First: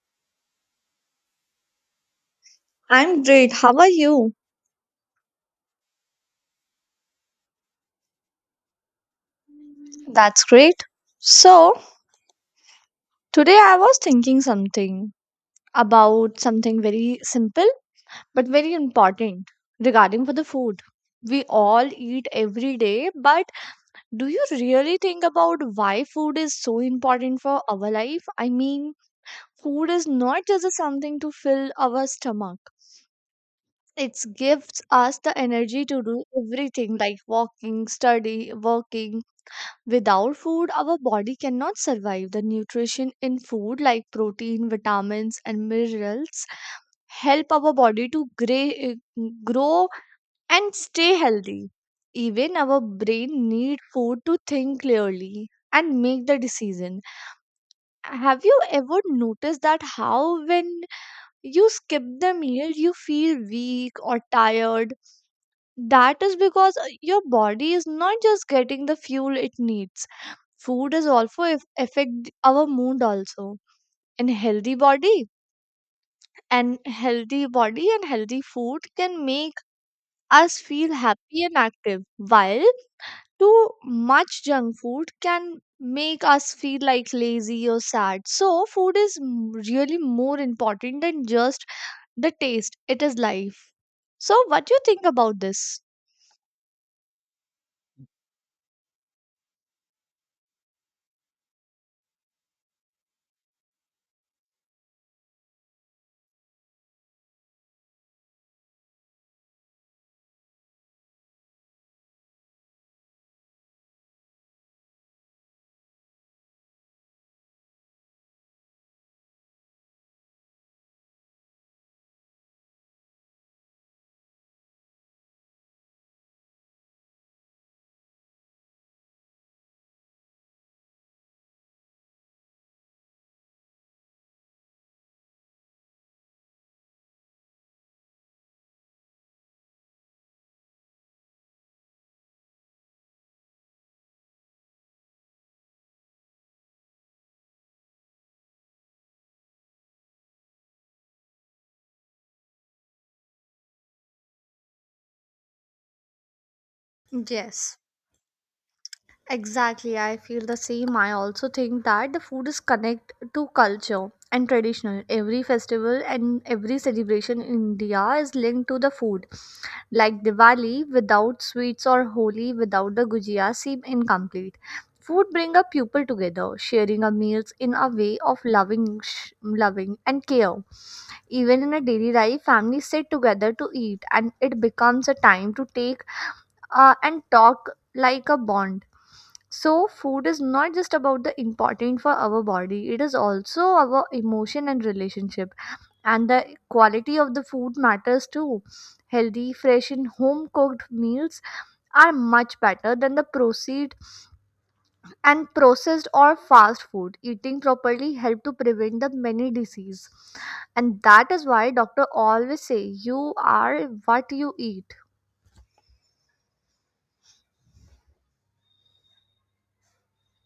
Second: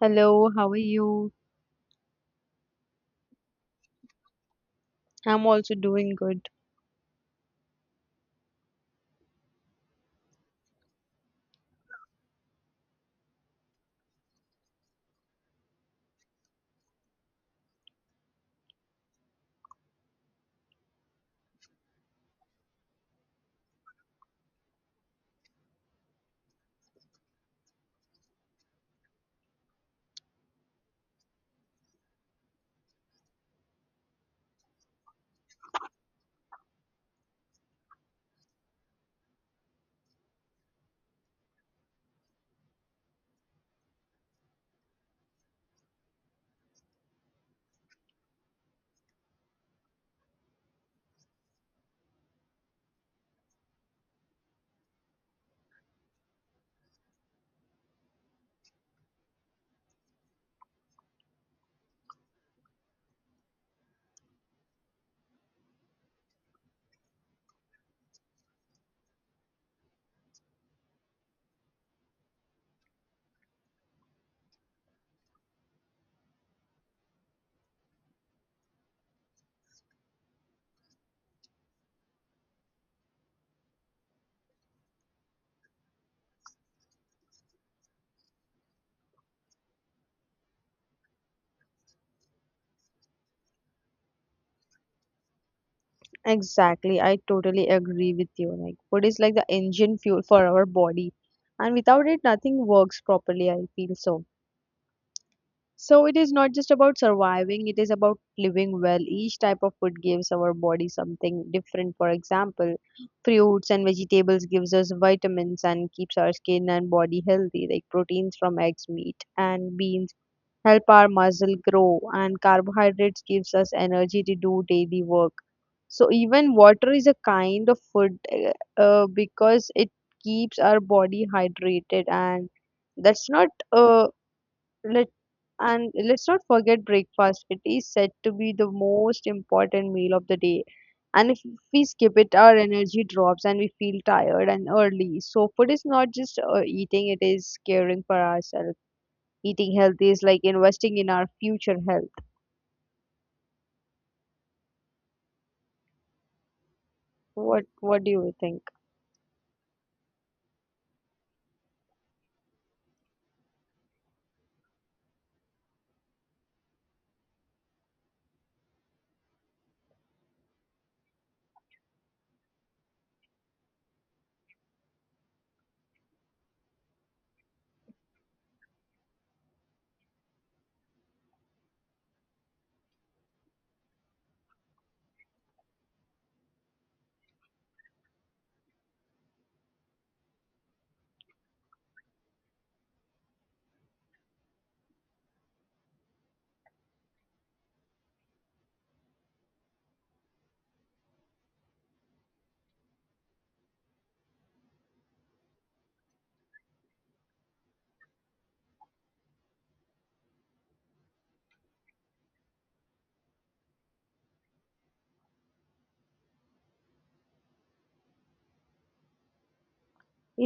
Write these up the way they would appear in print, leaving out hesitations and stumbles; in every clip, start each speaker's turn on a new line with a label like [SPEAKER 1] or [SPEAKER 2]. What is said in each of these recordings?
[SPEAKER 1] Hello, how are you?
[SPEAKER 2] I'm great. How are you?
[SPEAKER 1] I'm also doing good.
[SPEAKER 2] That's great. So, today I was thinking something about something very simple but very important regarding for the food. We all eat every day, but do you really think about why food is so important for our life? I mean, food is not just a something to fill our stomach. It gives us the energy to do everything like walking, study, working, Without food, our body cannot survive. The nutrition in food, like protein, vitamins, and minerals, help our body to grow and stay healthy. Even our brain need food to think clearly and make the decision. Have you ever noticed that how when you skip the meal, you feel weak or tired? That is because your body is not just getting the fuel it needs food is also if affect our mood also and healthy body and healthy body and healthy food can make us feel happy and active while too much junk food can make us feel like lazy or sad so food is really more important than just the taste it is life so what do you think about this?
[SPEAKER 1] Exactly, I totally agree with you. Like, food is like the engine fuel for our body, and without it, nothing works properly. I feel so. So, it is not just about surviving, it is about living well. Each type of food gives our body something different. For example, fruits and vegetables gives us vitamins and keeps our skin and body healthy, like proteins from eggs, meat, and beans help our muscle grow, and carbohydrates gives us energy to do daily work. So even water is a kind of food, because it keeps our body hydrated. And that's not. Let And let's not forget breakfast. It is said to be the most important meal of the day, and if we skip it, our energy drops and we feel tired and early. So food is not just eating, it is caring for ourselves. Eating healthy is like investing in our future health. what
[SPEAKER 2] Yes.
[SPEAKER 1] what do you think?
[SPEAKER 2] Exactly, I feel the same. I also think that the food is connect to culture and traditional. Every festival and every celebration in India is linked to the food. Like Diwali without sweets or Holi without the gujia seem incomplete. Food bring a people together, sharing a meals in a way of loving, loving and care. Even in a daily life, families sit together to eat, and it becomes a time to take and talk like a bond. So, food is not just about the important for our body, it is also our emotion and relationship. And the quality of the food matters too. Healthy, fresh, and home cooked meals are much better than the proceed and processed or fast food. Eating properly help to prevent the many disease. And that is why doctor always say you are what you eat.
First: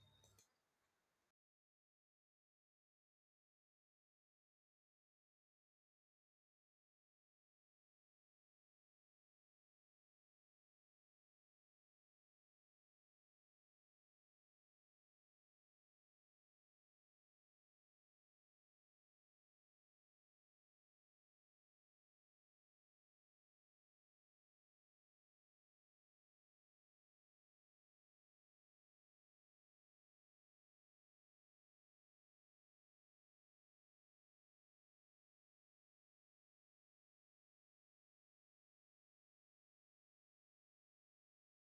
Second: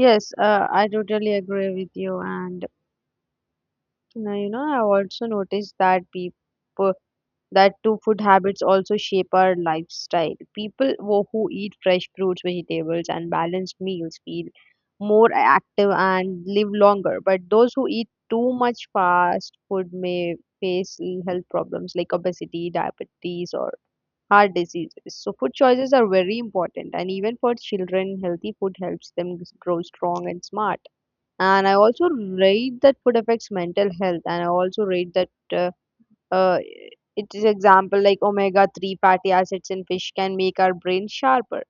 [SPEAKER 1] Yes, I totally agree with you. And now, you know, I also noticed that people, that too food habits, also shape our lifestyle. People who eat fresh fruits, vegetables, and balanced meals feel more active and live longer, but those who eat too much fast food may face health problems like obesity, diabetes, or heart diseases. So food choices are very important, and even for children, healthy food helps them grow strong and smart. And I also read that food affects mental health, and I also read that, uh, it is example like omega 3 fatty acids in fish can make our brain sharper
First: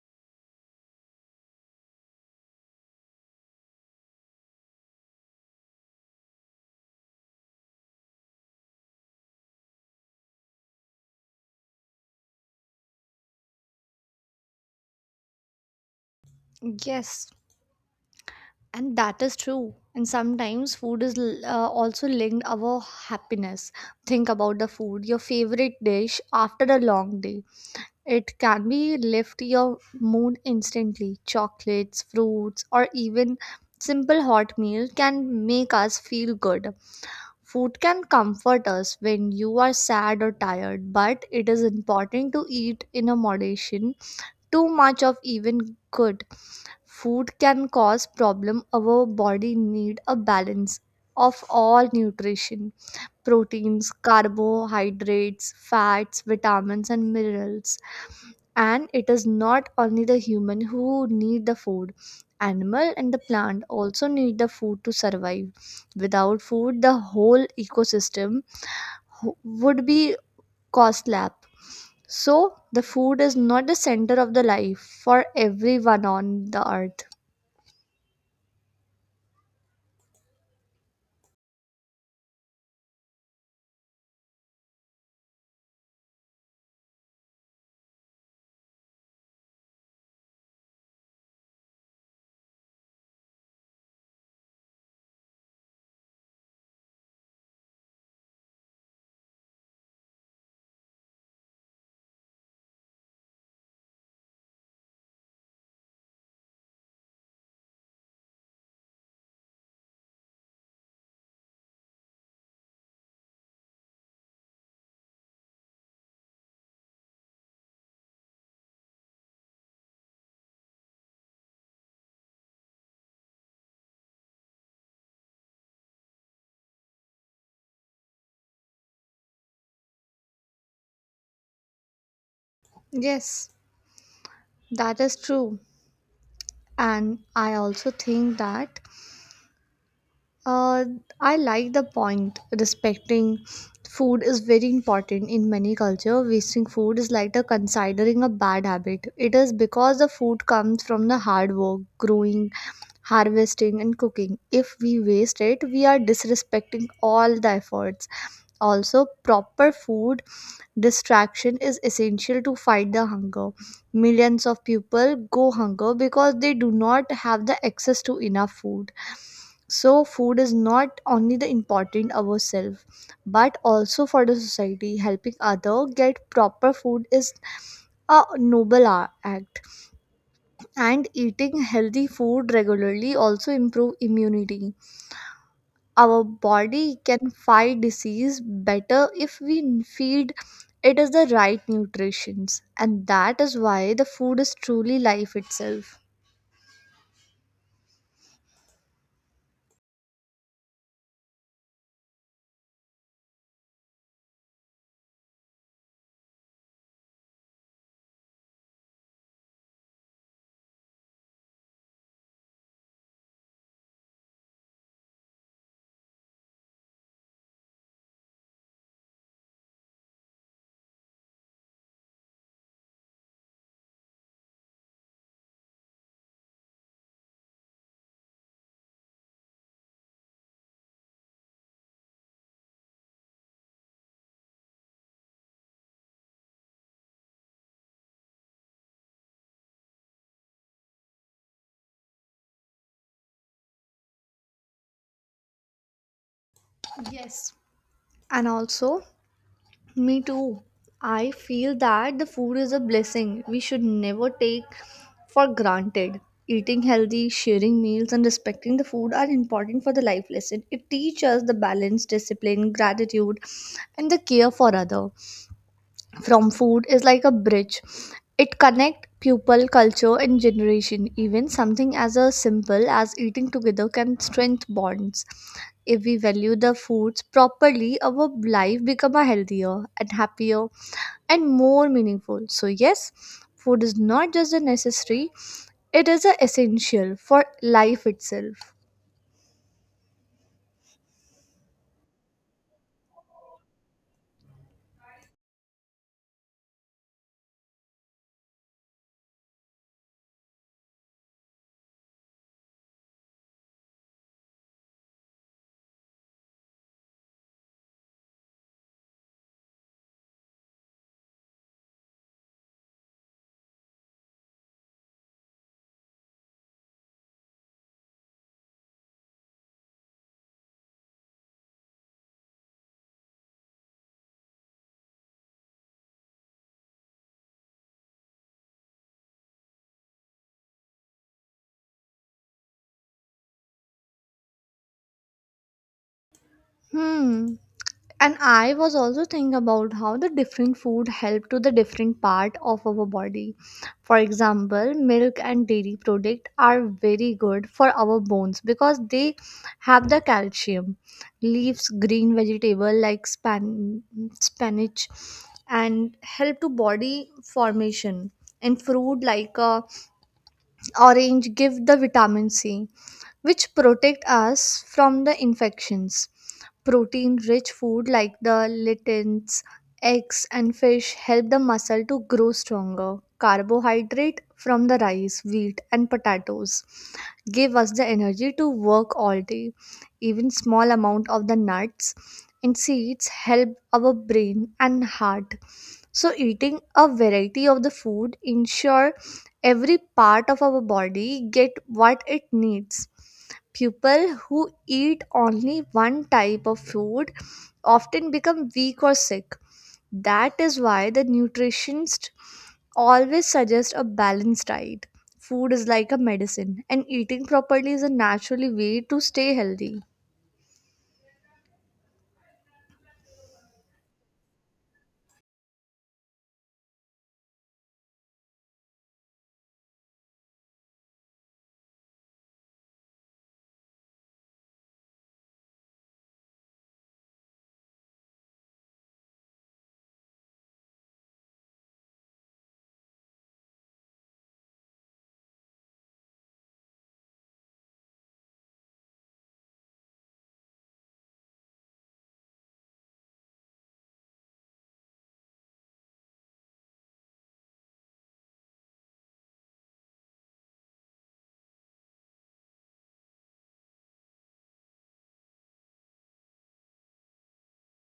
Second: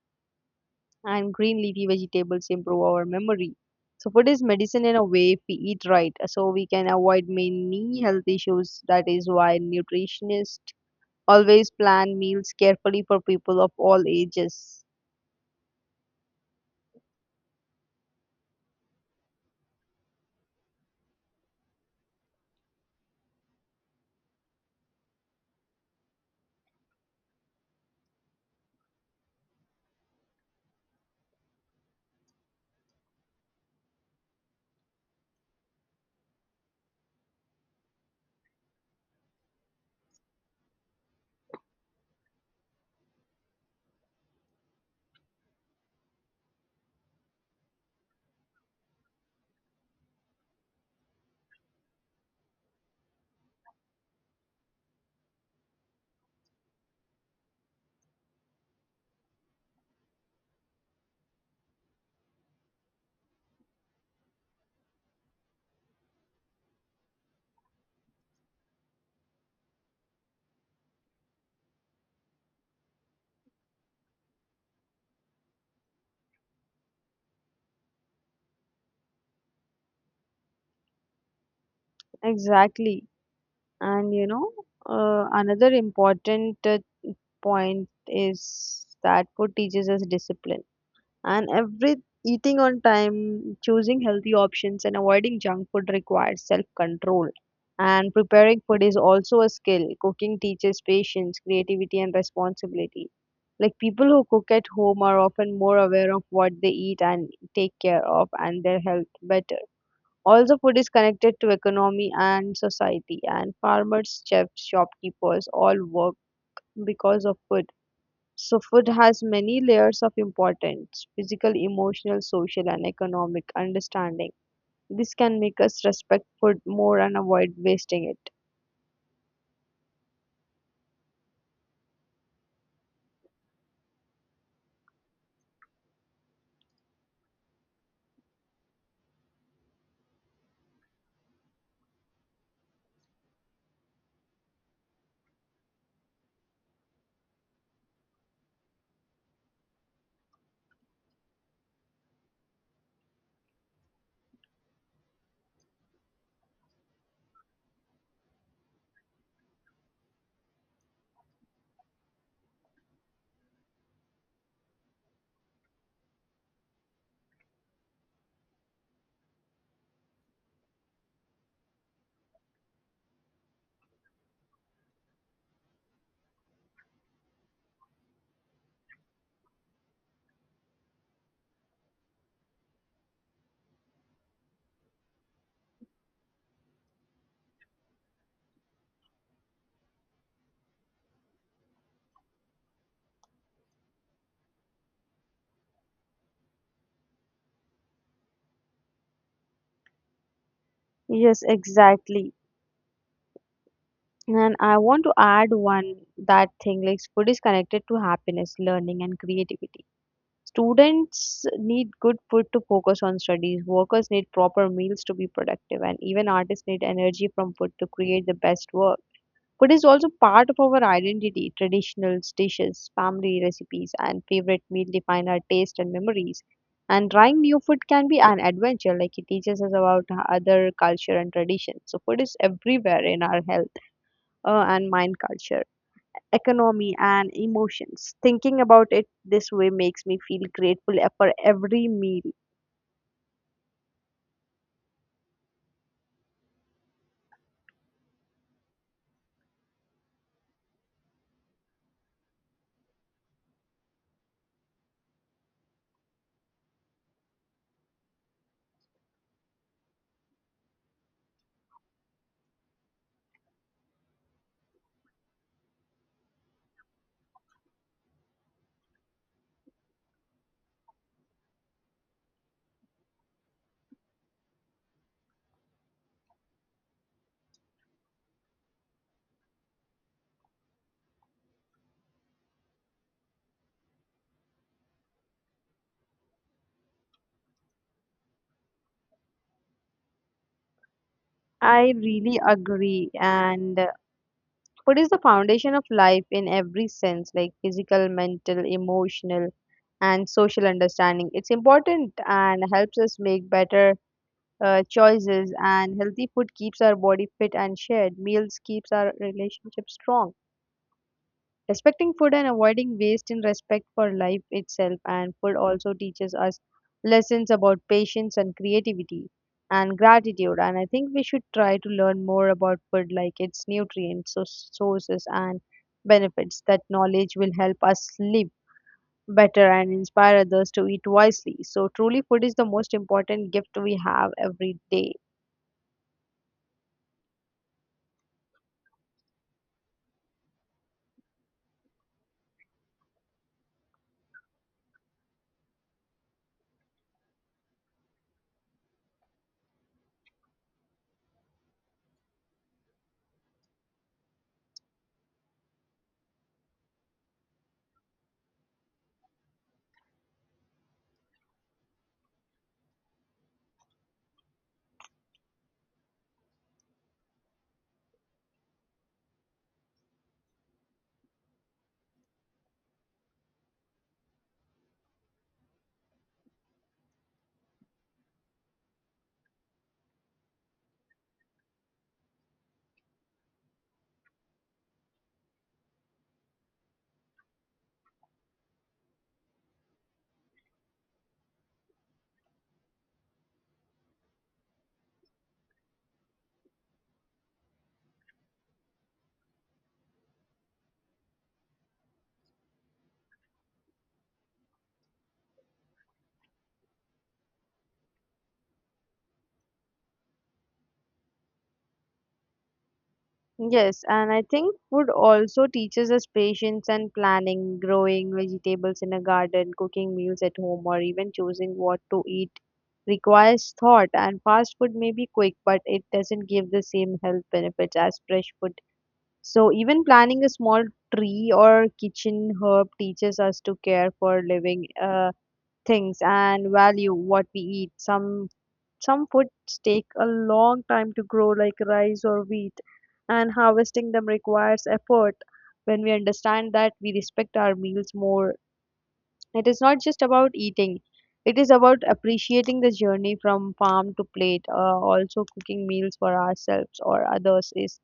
[SPEAKER 1] and green leafy vegetables improve our memory. So food is medicine in a way. If we eat right, so we can avoid many health issues. That is why nutritionists always plan meals carefully for people of all ages.
[SPEAKER 2] Yes, and that is true, and sometimes food is also linked our happiness. Think about the food your favorite dish after a long day, it can be lift your mood instantly. Chocolates, fruits, or even simple hot meal can make us feel good. Food can comfort us when you are sad or tired, but it is important to eat in a moderation. Too much of even good food can cause problem. Our body need a balance of all nutrition, proteins, carbohydrates, fats, vitamins, and minerals. And it is not only the human who need the food, animal and the plant also need the food to survive. Without food, the whole ecosystem ho- would be cost lap. So the food is not the center of the life for everyone on the earth.
[SPEAKER 1] Exactly. And you know, another important point is that food teaches us discipline. And every eating on time, choosing healthy options, and avoiding junk food requires self control. And preparing food is also a skill. Cooking teaches patience, creativity, and responsibility. Like, people who cook at home are often more aware of what they eat and take care of and their health better. Also, food is connected to economy and society, and farmers, chefs, shopkeepers all work because of food. So, food has many layers of importance: physical, emotional, social, and economic understanding. This can make us respect food more and avoid wasting it.
[SPEAKER 2] Yes, that is true. And I also think that uh, I like the point respecting food is very important in many culture. Wasting food is like the considering a bad habit. It is because the food comes from the hard work, growing, harvesting, and cooking. If we waste it, we are disrespecting all the efforts. Also, proper food distraction is essential to fight the hunger. Millions of people go hunger because they do not have the access to enough food. So food is not only the important ourselves, but also for the society. Helping other get proper food is a noble act. And eating healthy food regularly also improve immunity. Our body can fight disease better if we feed it is the right nutritions, and that is why the food is truly life itself.
[SPEAKER 1] Yes, exactly. And I want to add one that thing, like food is connected to happiness, learning, and creativity. Students need good food to focus on studies, workers need proper meals to be productive, and even artists need energy from food to create the best work. Food is also part of our identity. Traditional dishes, family recipes, and favorite meal define our taste and memories. And trying new food can be an adventure, like it teaches us about other culture and traditions. So, food is everywhere in our health, and mind, culture, economy, and emotions. Thinking about it this way makes me feel grateful for every meal.
[SPEAKER 2] Yes. And also, me too, I feel that the food is a blessing we should never take for granted. Eating healthy, sharing meals, and respecting the food are important for the life lesson. It teaches us the balance, discipline, gratitude, and the care for other. From food is like a bridge, it connects people, culture, and generation. Even something as a simple as eating together can strengthen bonds. If we value the foods properly, our life become a healthier and happier and more meaningful. So yes, food is not just a necessary, it is a essential for life itself.
[SPEAKER 1] I really agree. And food is the foundation of life in every sense, like physical, mental, emotional, and social understanding. It's important and helps us make better choices. And healthy food keeps our body fit and shared. Meals keeps our relationship strong. Respecting food and avoiding waste in respect for life itself, and food also teaches us lessons about patience and creativity and gratitude. And I think we should try to learn more about food, like its nutrients, so sources and benefits. That knowledge will help us live better and inspire others to eat wisely. So truly food is the most important gift we have every day.
[SPEAKER 2] Hmm. And I was also thinking about how the different food help to the different part of our body. For example, milk and dairy product are very good for our bones because they have the calcium. Leaves, green vegetable like spinach and help to body formation. And fruit like orange give the vitamin C which protect us from the infections. Protein rich food like the lichens, eggs, and fish help the muscle to grow stronger. Carbohydrate from the rice, wheat, and potatoes give us the energy to work all day. Even small amount of the nuts and seeds help our brain and heart, so eating a variety of the food ensure every part of our body get what it needs. People who eat only one type of food often become weak or sick. That is why the nutritionists always suggest a balanced diet. Food is like a medicine, and eating properly is a naturally way to stay healthy.
[SPEAKER 1] Yes, and I think food also teaches us patience and planning, growing vegetables in a garden, cooking meals at home, or even choosing what to eat requires thought. And fast food may be quick, but it doesn't give the same health benefits as fresh food. So, even planting a small tree or kitchen herb teaches us to care for living, things, and value what we eat. Some foods take a long time to grow, like rice or wheat, and harvesting them requires effort. When we understand that, we respect our meals more. It is not just about eating, it is about appreciating the journey from farm to plate. Also, cooking meals for ourselves or others is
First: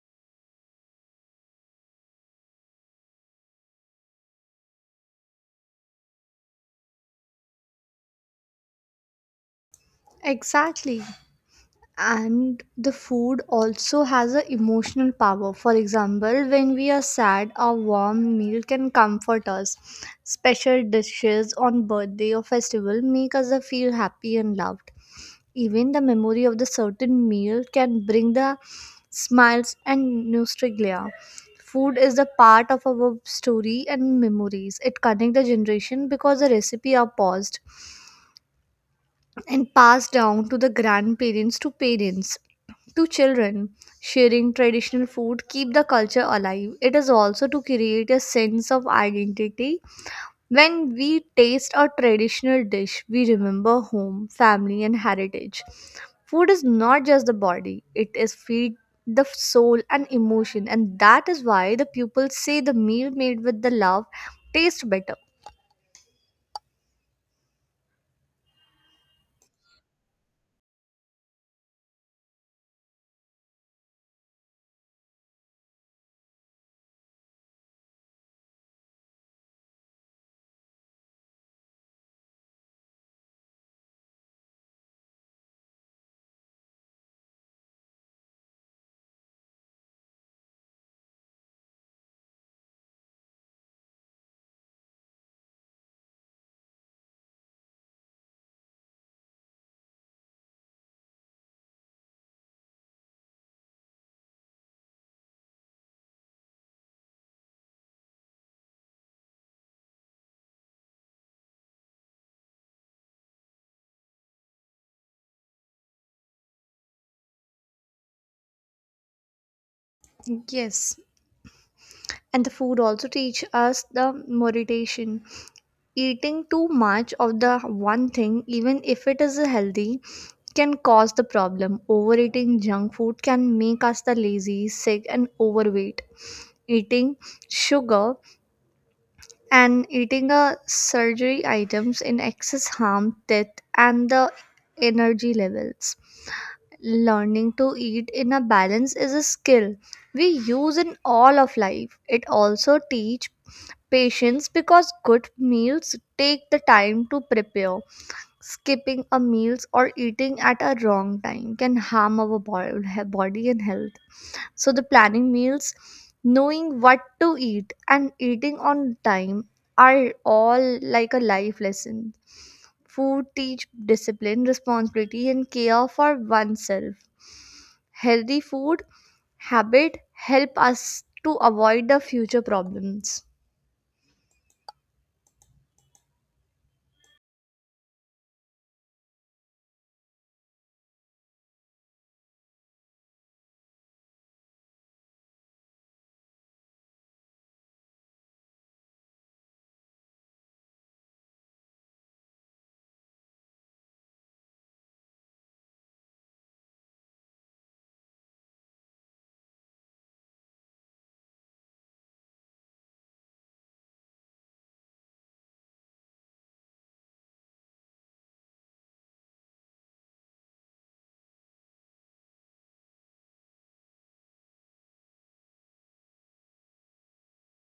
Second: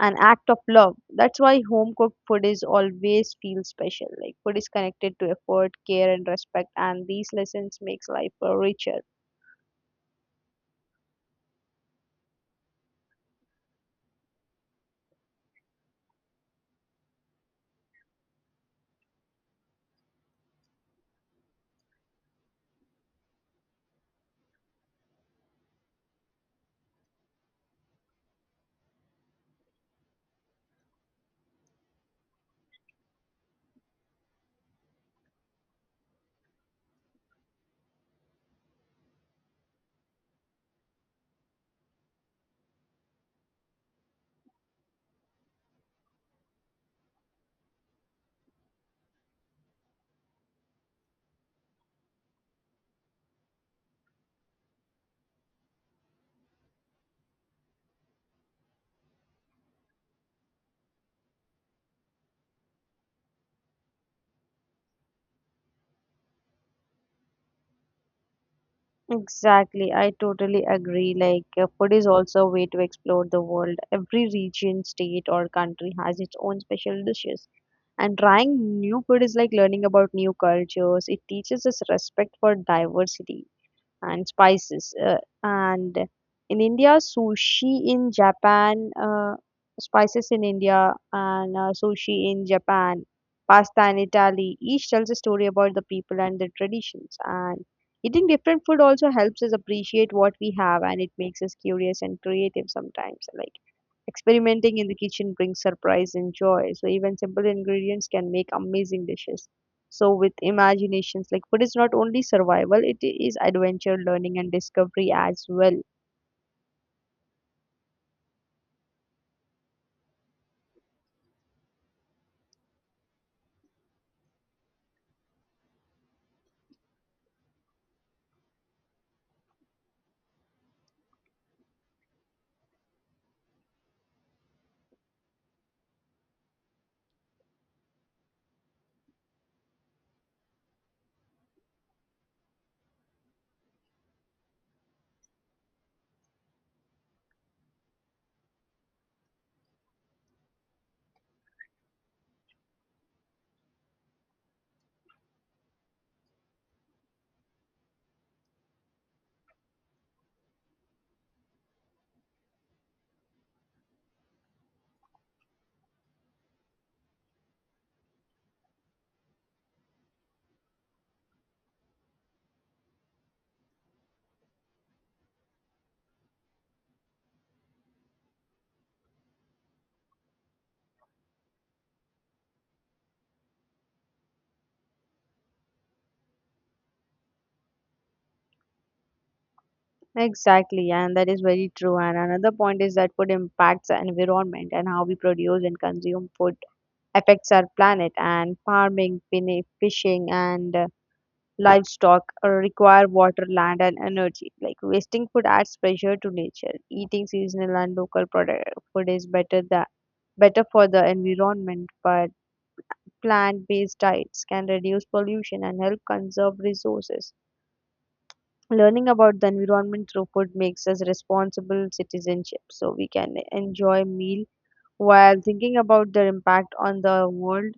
[SPEAKER 1] an act of love. That's why home cooked food is always feels special. Like, food is connected to effort, care, and respect, and these lessons makes life richer.
[SPEAKER 2] Exactly. And the food also has a emotional power. For example, when we are sad, a warm meal can comfort us. Special dishes on birthday or festival make us feel happy and loved. Even the memory of the certain meal can bring the smiles and nostalgia. Food is the part of our story and memories. It connects the generation because the recipe are paused and passed down to the grandparents, to parents, to children. Sharing traditional food keep the culture alive. It is also to create a sense of identity. When we taste a traditional dish, we remember home, family, and heritage. Food is not just the body, it is feed the soul and emotion, and that is why the people say the meal made with the love tastes better.
[SPEAKER 1] Exactly, I totally agree. Like, food is also a way to explore the world. Every region, state, or country has its own special dishes. And trying new food is like learning about new cultures. It teaches us respect for diversity and spices. And in India, sushi in Japan, spices in India, and sushi in Japan, pasta in Italy. Each tells a story about the people and their traditions. And eating different food also helps us appreciate what we have, and it makes us curious and creative sometimes. Like, experimenting in the kitchen brings surprise and joy. So even simple ingredients can make amazing dishes. So with imaginations, like food is not only survival, it is adventure, learning, and discovery as well.
[SPEAKER 2] Yes. And the food also teach us the meditation. Eating too much of the one thing, even if it is healthy, can cause the problem. Overeating junk food can make us the lazy, sick, and overweight. Eating sugar and eating a surgery items in excess harm death and the energy levels. Learning to eat in a balance is a skill we use in all of life. It also teach patience because good meals take the time to prepare. Skipping a meal or eating at a wrong time can harm our body and health. So, the planning meals, knowing what to eat, and eating on time are all like a life lesson. Food teach discipline, responsibility, and care for oneself. Healthy food habit help us to avoid the future problems.
[SPEAKER 1] Exactly, and that is very true. And another point is that food impacts the environment, and how we produce and consume food affects our planet. And farming, fishing, and livestock require water, land, and energy. Like, wasting food adds pressure to nature. Eating seasonal and local product food is better for the environment, but plant-based diets can reduce pollution and help conserve resources. Learning about the environment through food makes us responsible citizenship, so we can enjoy meal while thinking about their impact on the world.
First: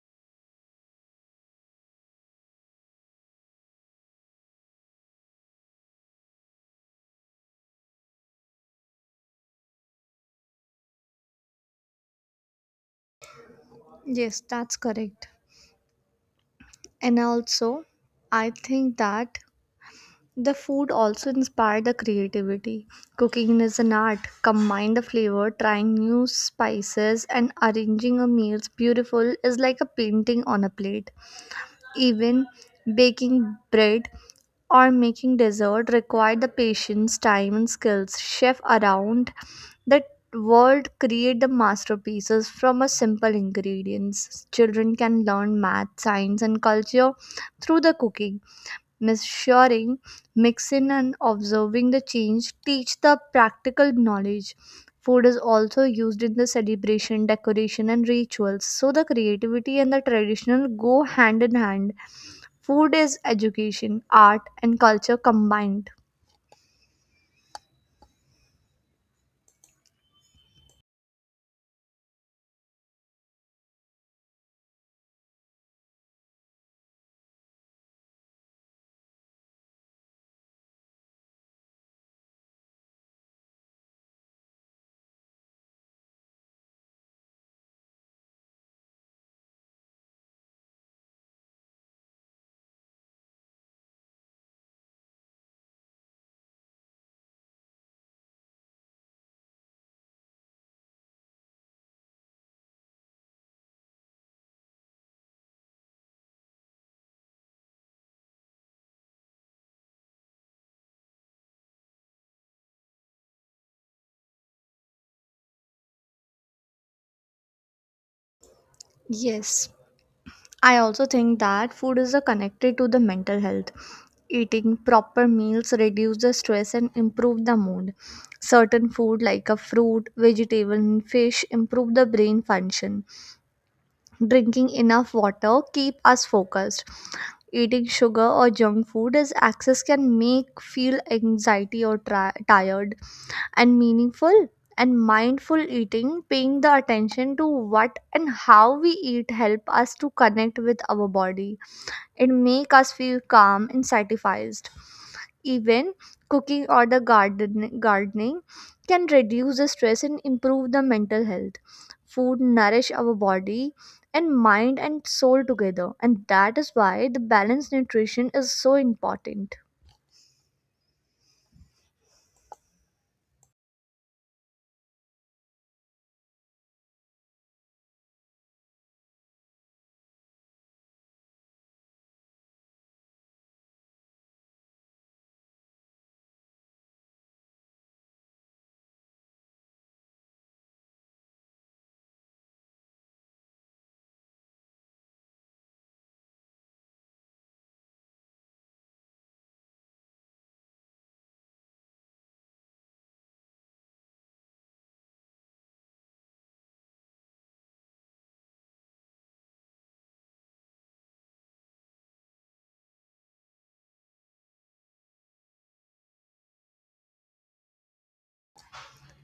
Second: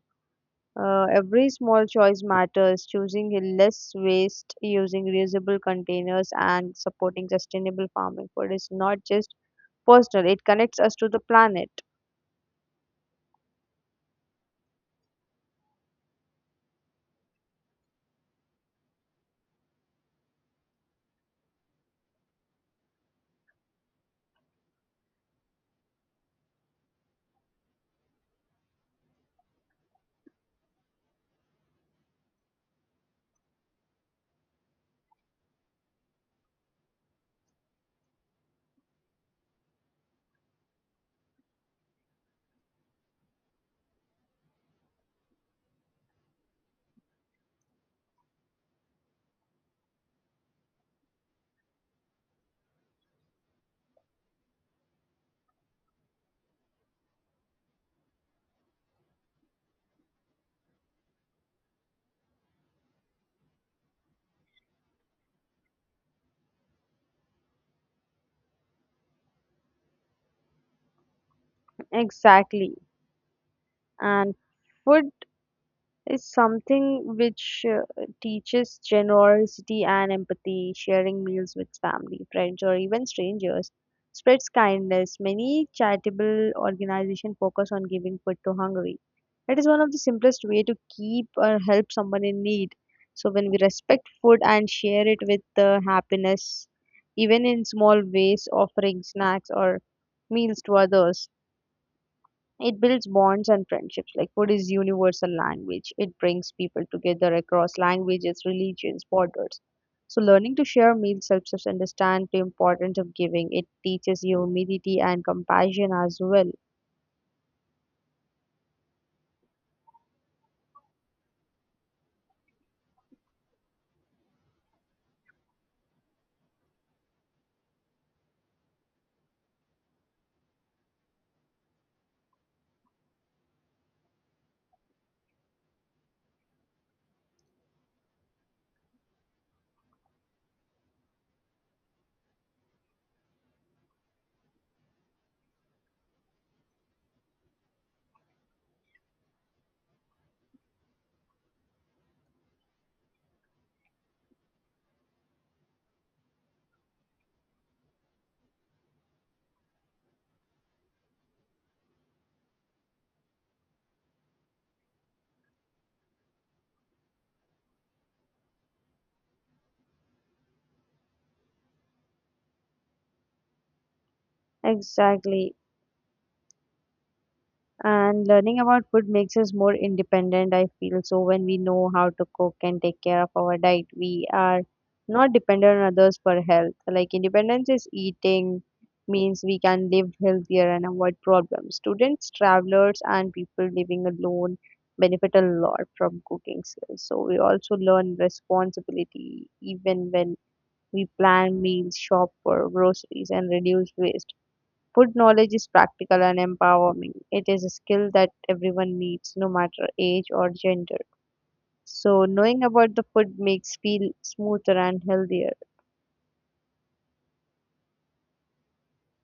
[SPEAKER 1] Every small choice matters. Choosing less waste, using reusable containers, and supporting sustainable farming. Food is not just personal, it connects us to the planet.
[SPEAKER 2] Yes, that's correct. And also, I think that the food also inspired the creativity. Cooking is an art. Combine the flavor, trying new spices, and arranging a meal's beautiful is like a painting on a plate. Even baking bread or making dessert require the patience, time, and skills. Chef around that world create the masterpieces from a simple ingredients. Children can learn math, science, and culture through the cooking. Measuring, mixing, and observing the change teach the practical knowledge. Food is also used in the celebration, decoration, and rituals, so the creativity and the traditional go hand in hand. Food is education, art, and culture combined.
[SPEAKER 1] Exactly. And food is something which teaches generosity and empathy. Sharing meals with family, friends, or even strangers spreads kindness. Many charitable organizations focus on giving food to hungry. It is one of the simplest way to keep or help someone in need. So when we respect food and share it with happiness, even in small ways, offering snacks or meals to others, it builds bonds and friendships. Like, food is universal language. It brings people together across languages, religions, borders. So learning to share meals helps us understand the importance of giving. It teaches humility and compassion as well.
[SPEAKER 2] Yes. I also think that food is a connected to the mental health. Eating proper meals reduce the stress and improve the mood. Certain food like a fruit, vegetable, and fish improve the brain function. Drinking enough water keep us focused. Eating sugar or junk food as excess can make feel anxiety or tired, and meaningful and mindful eating, paying the attention to what and how we eat, help us to connect with our body. It make us feel calm and satisfied. Even cooking or the gardening can reduce the stress and improve the mental health. Food nourish our body and mind and soul together, and that is why the balanced nutrition is so important.
[SPEAKER 1] Exactly. And learning about food makes us more independent, I feel. So when we know how to cook and take care of our diet, we are not dependent on others for health. Like, independence is eating means we can live healthier and avoid problems. Students, travelers, and people living alone benefit a lot from cooking skills. So we also learn responsibility even when we plan meals, shop for groceries, and reduce waste. Food knowledge is practical and empowering. It is a skill that everyone needs, no matter age or gender. So, knowing about the food makes feel smoother and healthier.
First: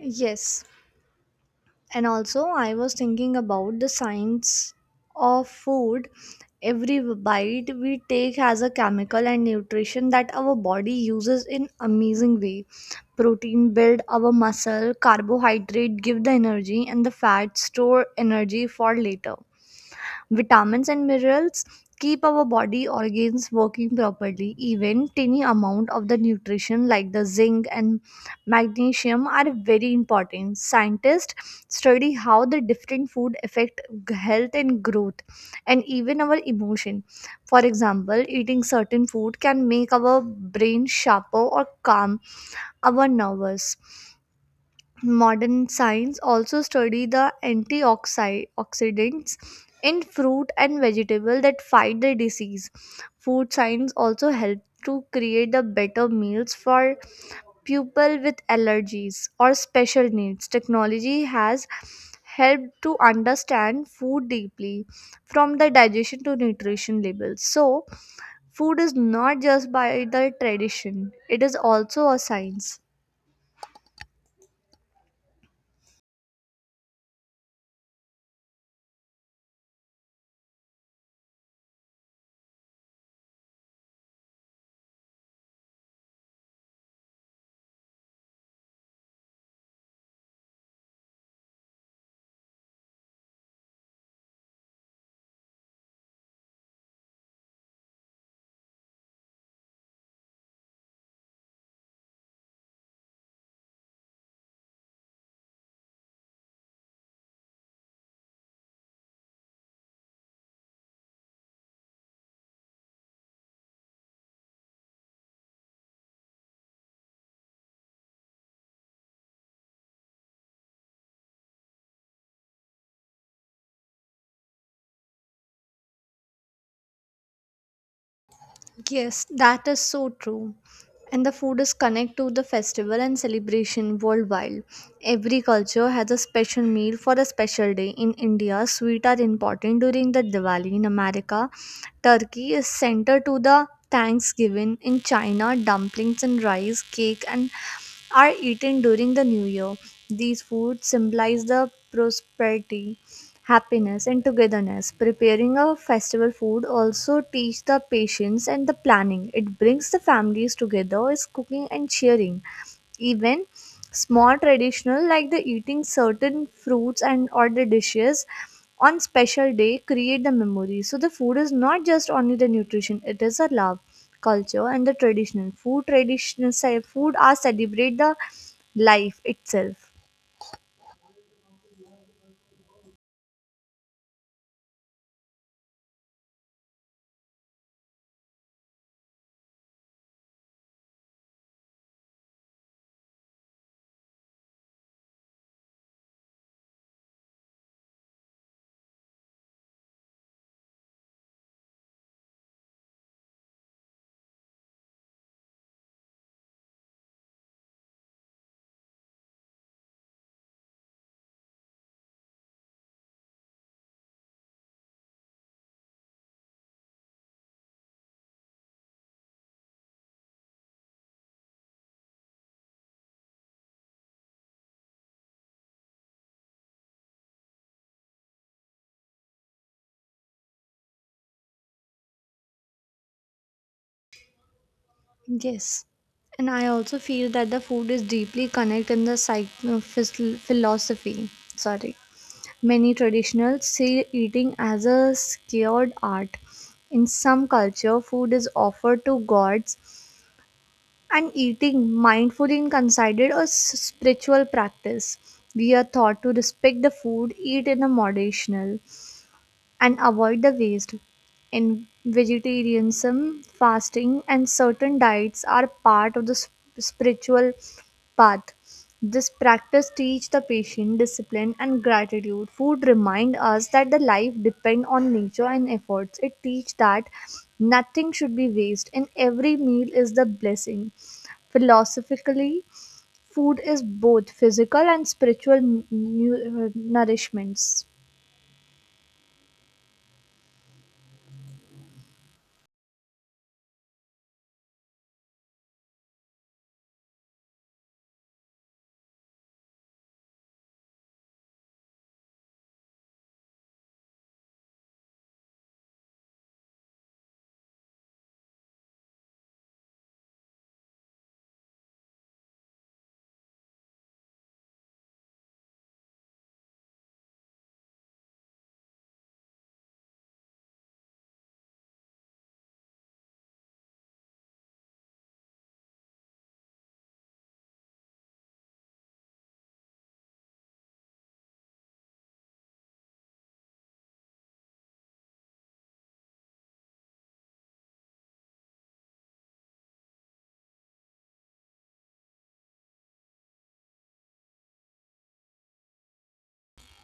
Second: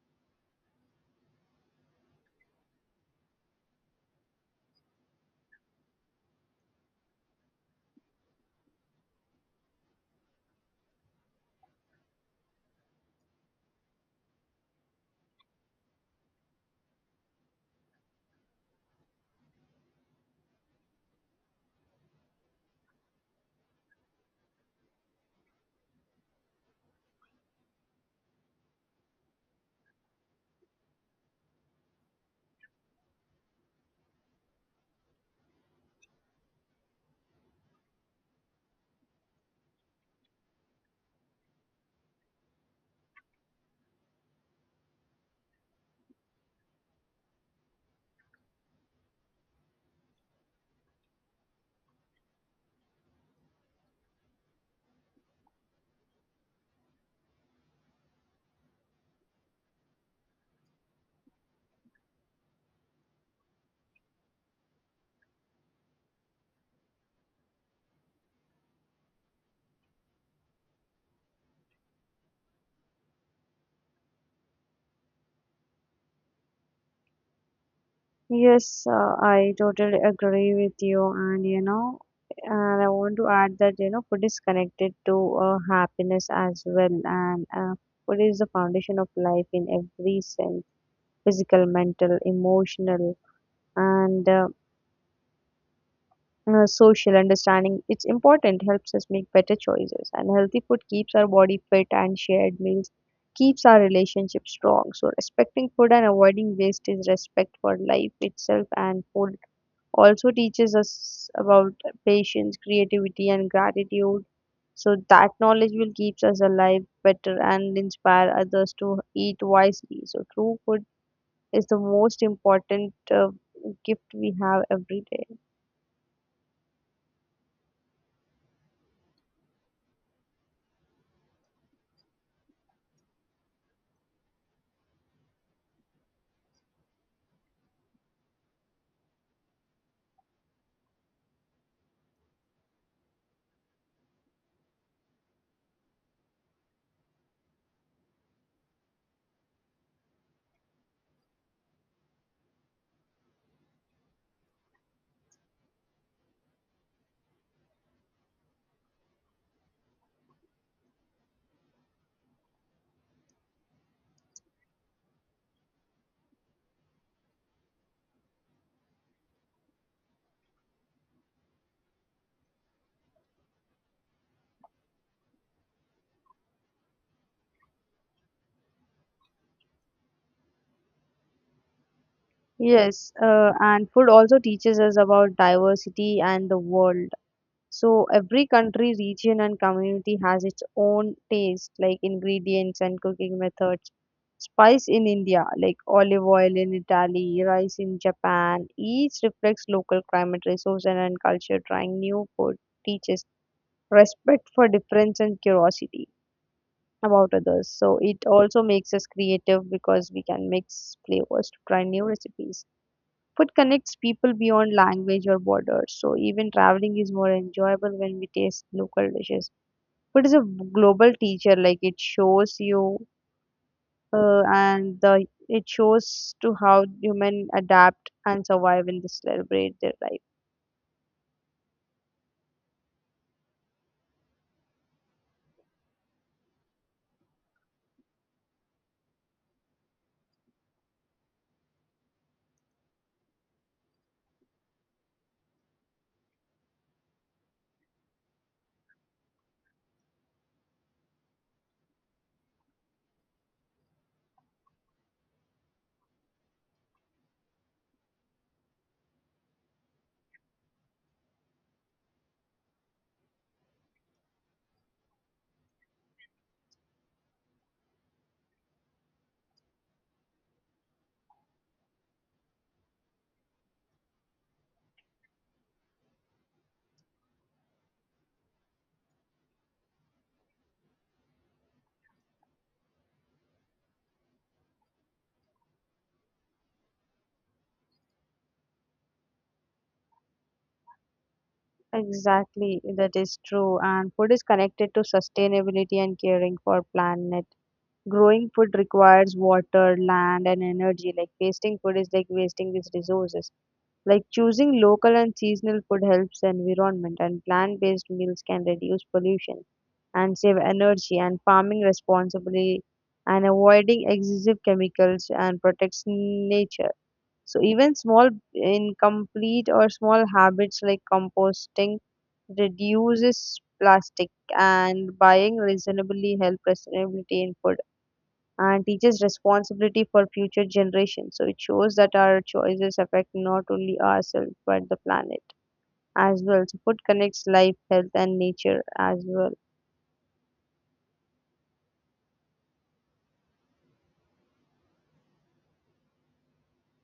[SPEAKER 2] Yes, and also, I was thinking about the science of food. Every bite we take has a chemical and nutrition that our body uses in amazing way. Protein build our muscle, carbohydrate give the energy, and the fat store energy for later. Vitamins and minerals keep our body organs working properly. Even tiny amount of the nutrition like the zinc and magnesium are very important. Scientists study how the different food affect health and growth and even our emotion. For example, eating certain food can make our brain sharper or calm our nervous. Modern science also study the antioxidants in fruit and vegetable that fight the disease. Food science also help to create the better meals for people with allergies or special needs. Technology has helped to understand food deeply from the digestion to nutrition labels. So, food is not just by the tradition, it is also a science.
[SPEAKER 1] Yes, I totally agree with you, and you know, and I want to add that you know, food is connected to happiness as well, and food is the foundation of life in every sense, physical, mental, emotional, and social understanding. It's important, helps us make better choices, and healthy food keeps our body fit and shared meals keeps our relationship strong. So respecting food and avoiding waste is respect for life itself, and food also teaches us about patience, creativity, and gratitude. So that knowledge will keeps us alive better and inspire others to eat wisely. So true food is the most important gift we have every day.
[SPEAKER 2] Yes, that is so true. And the food is connected to the festival and celebration worldwide. Every culture has a special meal for a special day. In India, sweets are important during the Diwali. In America, turkey is centered to the Thanksgiving. In China, dumplings and rice, cake, and are eaten during the new year. These foods symbolize the prosperity, happiness, and togetherness. Preparing a festival food also teaches the patience and the planning. It brings the families together, is cooking and sharing. Even small traditional like the eating certain fruits and or the dishes on special day create the memory. So the food is not just only the nutrition, it is a love, culture, and the traditional food traditional food are celebrate the life itself.
[SPEAKER 1] Yes, and food also teaches us about diversity and the world. So every country, region, and community has its own taste, like ingredients and cooking methods. Spice in India, like olive oil in Italy, rice in Japan, each reflects local climate, resources, and culture. Trying new food teaches respect for difference and curiosity about others. So it also makes us creative because we can mix flavors to try new recipes. Food connects people beyond language or borders, so even traveling is more enjoyable when we taste local dishes. Food is a global teacher, like it shows you, and the it shows to how human adapt and survive and celebrate their life.
[SPEAKER 2] Yes. And I also feel that the food is deeply connected in the philosophy. Sorry. Many traditionals see eating as a scared art. In some culture, food is offered to gods, and eating mindfully is considered a spiritual practice. We are taught to respect the food, eat in a moderation, and avoid the waste. In vegetarianism, fasting and certain diets are part of the spiritual path. This practice teach the patient discipline and gratitude. Food remind us that the life depend on nature and efforts. It teach that nothing should be waste and every meal is the blessing. Philosophically, food is both physical and spiritual nourishments.
[SPEAKER 1] Exactly, that is true. And food is connected to sustainability and caring for planet. Growing food requires water, land, and energy. Like, wasting food is like wasting these resources. Like, choosing local and seasonal food helps the environment, and plant-based meals can reduce pollution and save energy. And farming responsibly and avoiding excessive chemicals and protects nature. So even small incomplete or small habits like composting reduces plastic and buying reasonably help sustainability in food and teaches responsibility for future generations. So it shows that our choices affect not only ourselves but the planet as well. So food connects life, health, and nature as well.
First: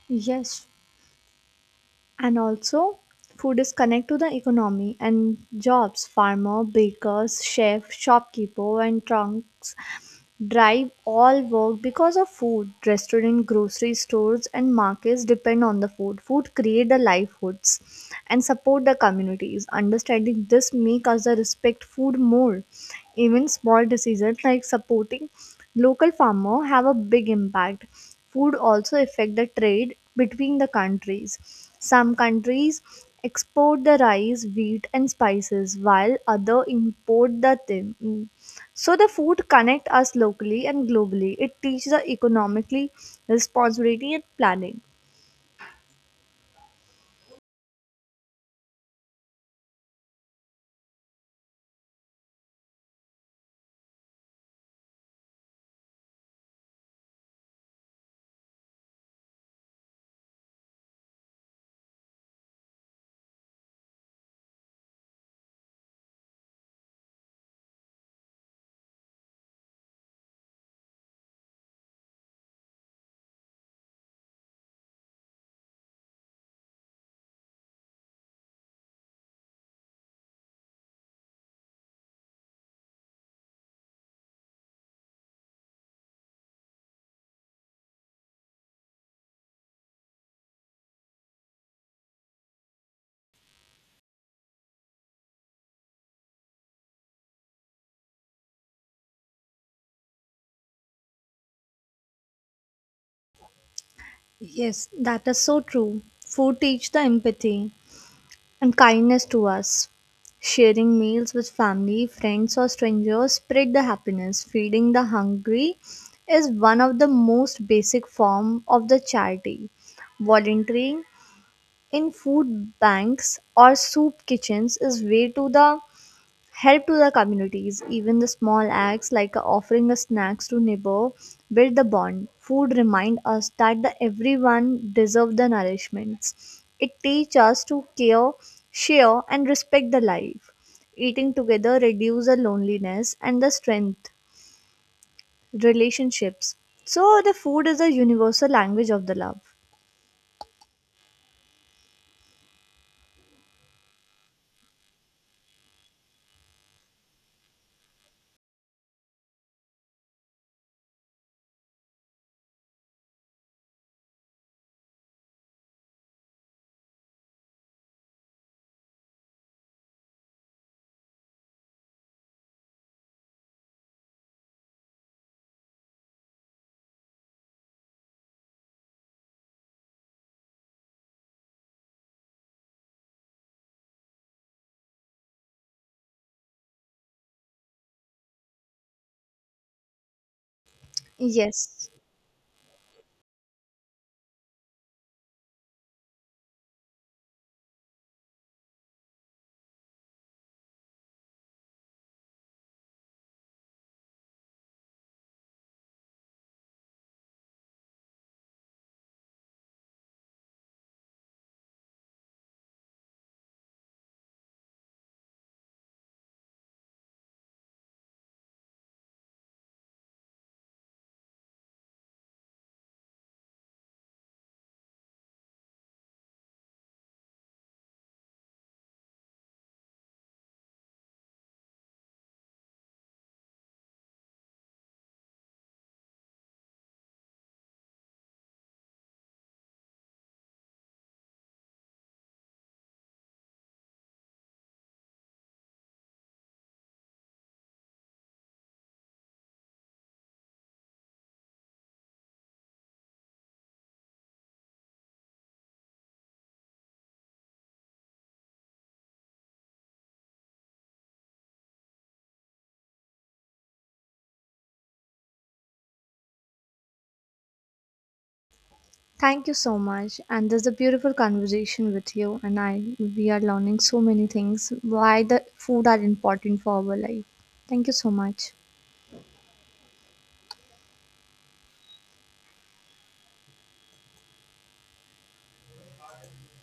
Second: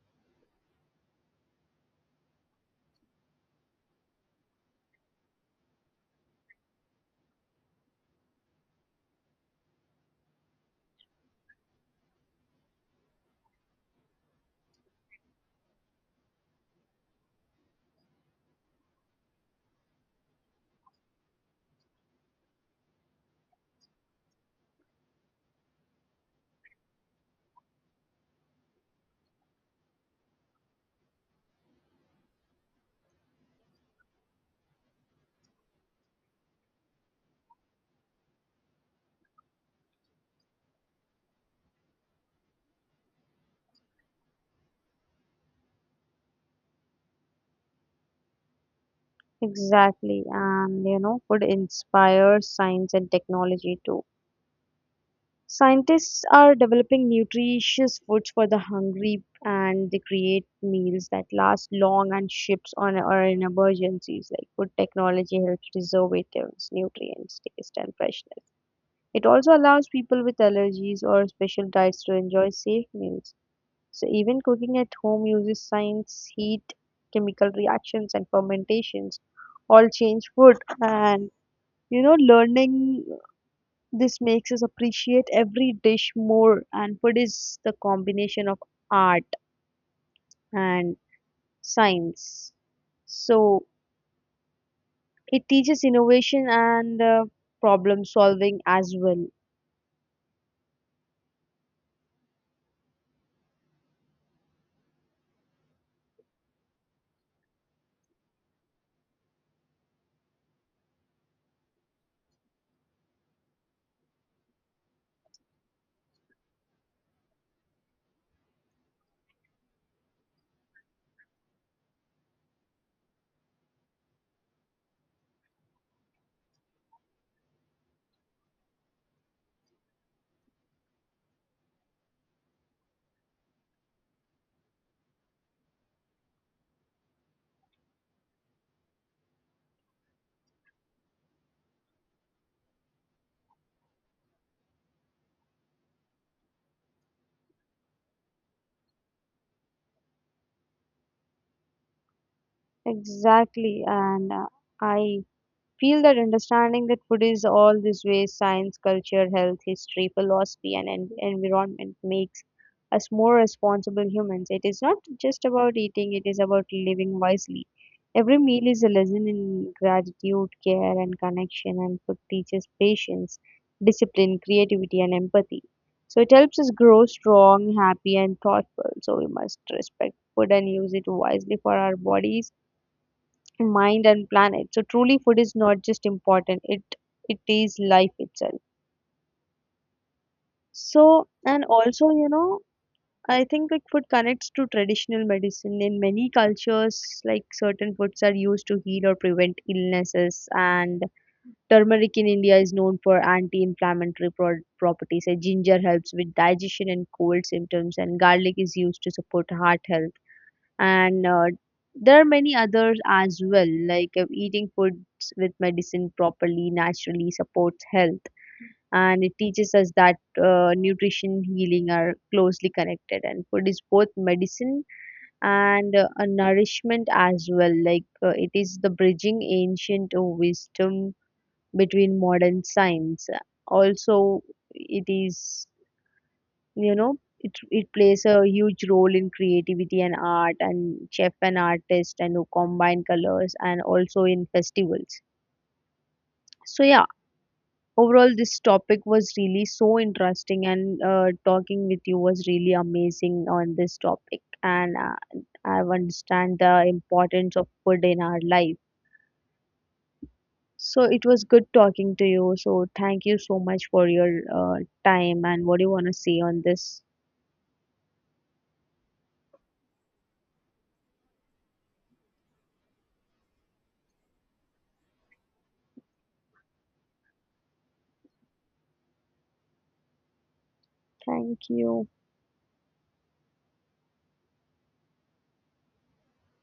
[SPEAKER 2] Yes, and also food is connect to the economy and jobs. Farmer, bakers, chef, shopkeeper, and trunks drive all work because of food. Restaurant, grocery stores, and markets depend on the food. Food create the livelihoods and support the communities. Understanding this make us the respect food more. Even small decisions like supporting local farmer have a big impact. Food also affect the trade between the countries. Some countries export the rice, wheat, and spices while other import the them. So the food connect us locally and globally. It teaches us economically responsibility and planning.
[SPEAKER 1] Exactly, and you know, food inspires science and technology too. Scientists are developing nutritious foods for the hungry, and they create meals that last long and ships on or in emergencies. Like, food technology helps preservatives, nutrients, taste, and freshness. It also allows people with allergies or special diets to enjoy safe meals. So, even cooking at home uses science. Heat, chemical reactions, and fermentations all change food. And you know, learning this makes us appreciate every dish more. And food is the combination of art and science. So, it teaches innovation and problem solving as well.
[SPEAKER 2] Yes, that is so true. Food teach the empathy and kindness to us. Sharing meals with family, friends, or strangers spread the happiness. Feeding the hungry is one of the most basic form of the charity. Volunteering in food banks or soup kitchens is way to the help to the communities. Even the small acts like offering the snacks to neighbor build the bond. Food remind us that the everyone deserve the nourishments. It teach us to care, share, and respect the life. Eating together reduce the loneliness and the strength relationships. So the food is a universal language of the love.
[SPEAKER 1] Exactly. And I feel that understanding that food is all these ways, science, culture, health, history, philosophy, and environment makes us more responsible humans. It is not just about eating, it is about living wisely. Every meal is a lesson in gratitude, care, and connection, and food teaches patience, discipline, creativity, and empathy. So it helps us grow strong, happy, and thoughtful. So we must respect food and use it wisely for our bodies, mind, and planet. So truly food is not just important, it is life itself. So and
[SPEAKER 2] Yes.
[SPEAKER 1] also, you know, I think like food connects to traditional medicine in many cultures, like certain foods are used to heal or prevent illnesses. And turmeric in India is known for anti-inflammatory properties, and ginger helps with digestion and cold symptoms, and garlic is used to support heart health. And there are many others as well, like eating foods with medicine properly naturally supports health. And it teaches us that nutrition healing are closely connected, and food is both medicine and a nourishment as well. Like, it is the bridging ancient wisdom between modern science. Also, it is, you know, it plays a huge role in creativity and art and chef and artist and who combine colors, and also in festivals. So yeah, overall this topic was really so interesting, and talking with you was really amazing on this topic. And I understand the importance of food in our life. So it was good talking to you. So thank you so much for your time. And what do you want to say on this?
[SPEAKER 2] Thank you so much. And this is a beautiful conversation with you. And I we are learning so many things why the food are important for our life. Thank you so much.
[SPEAKER 1] Thank you.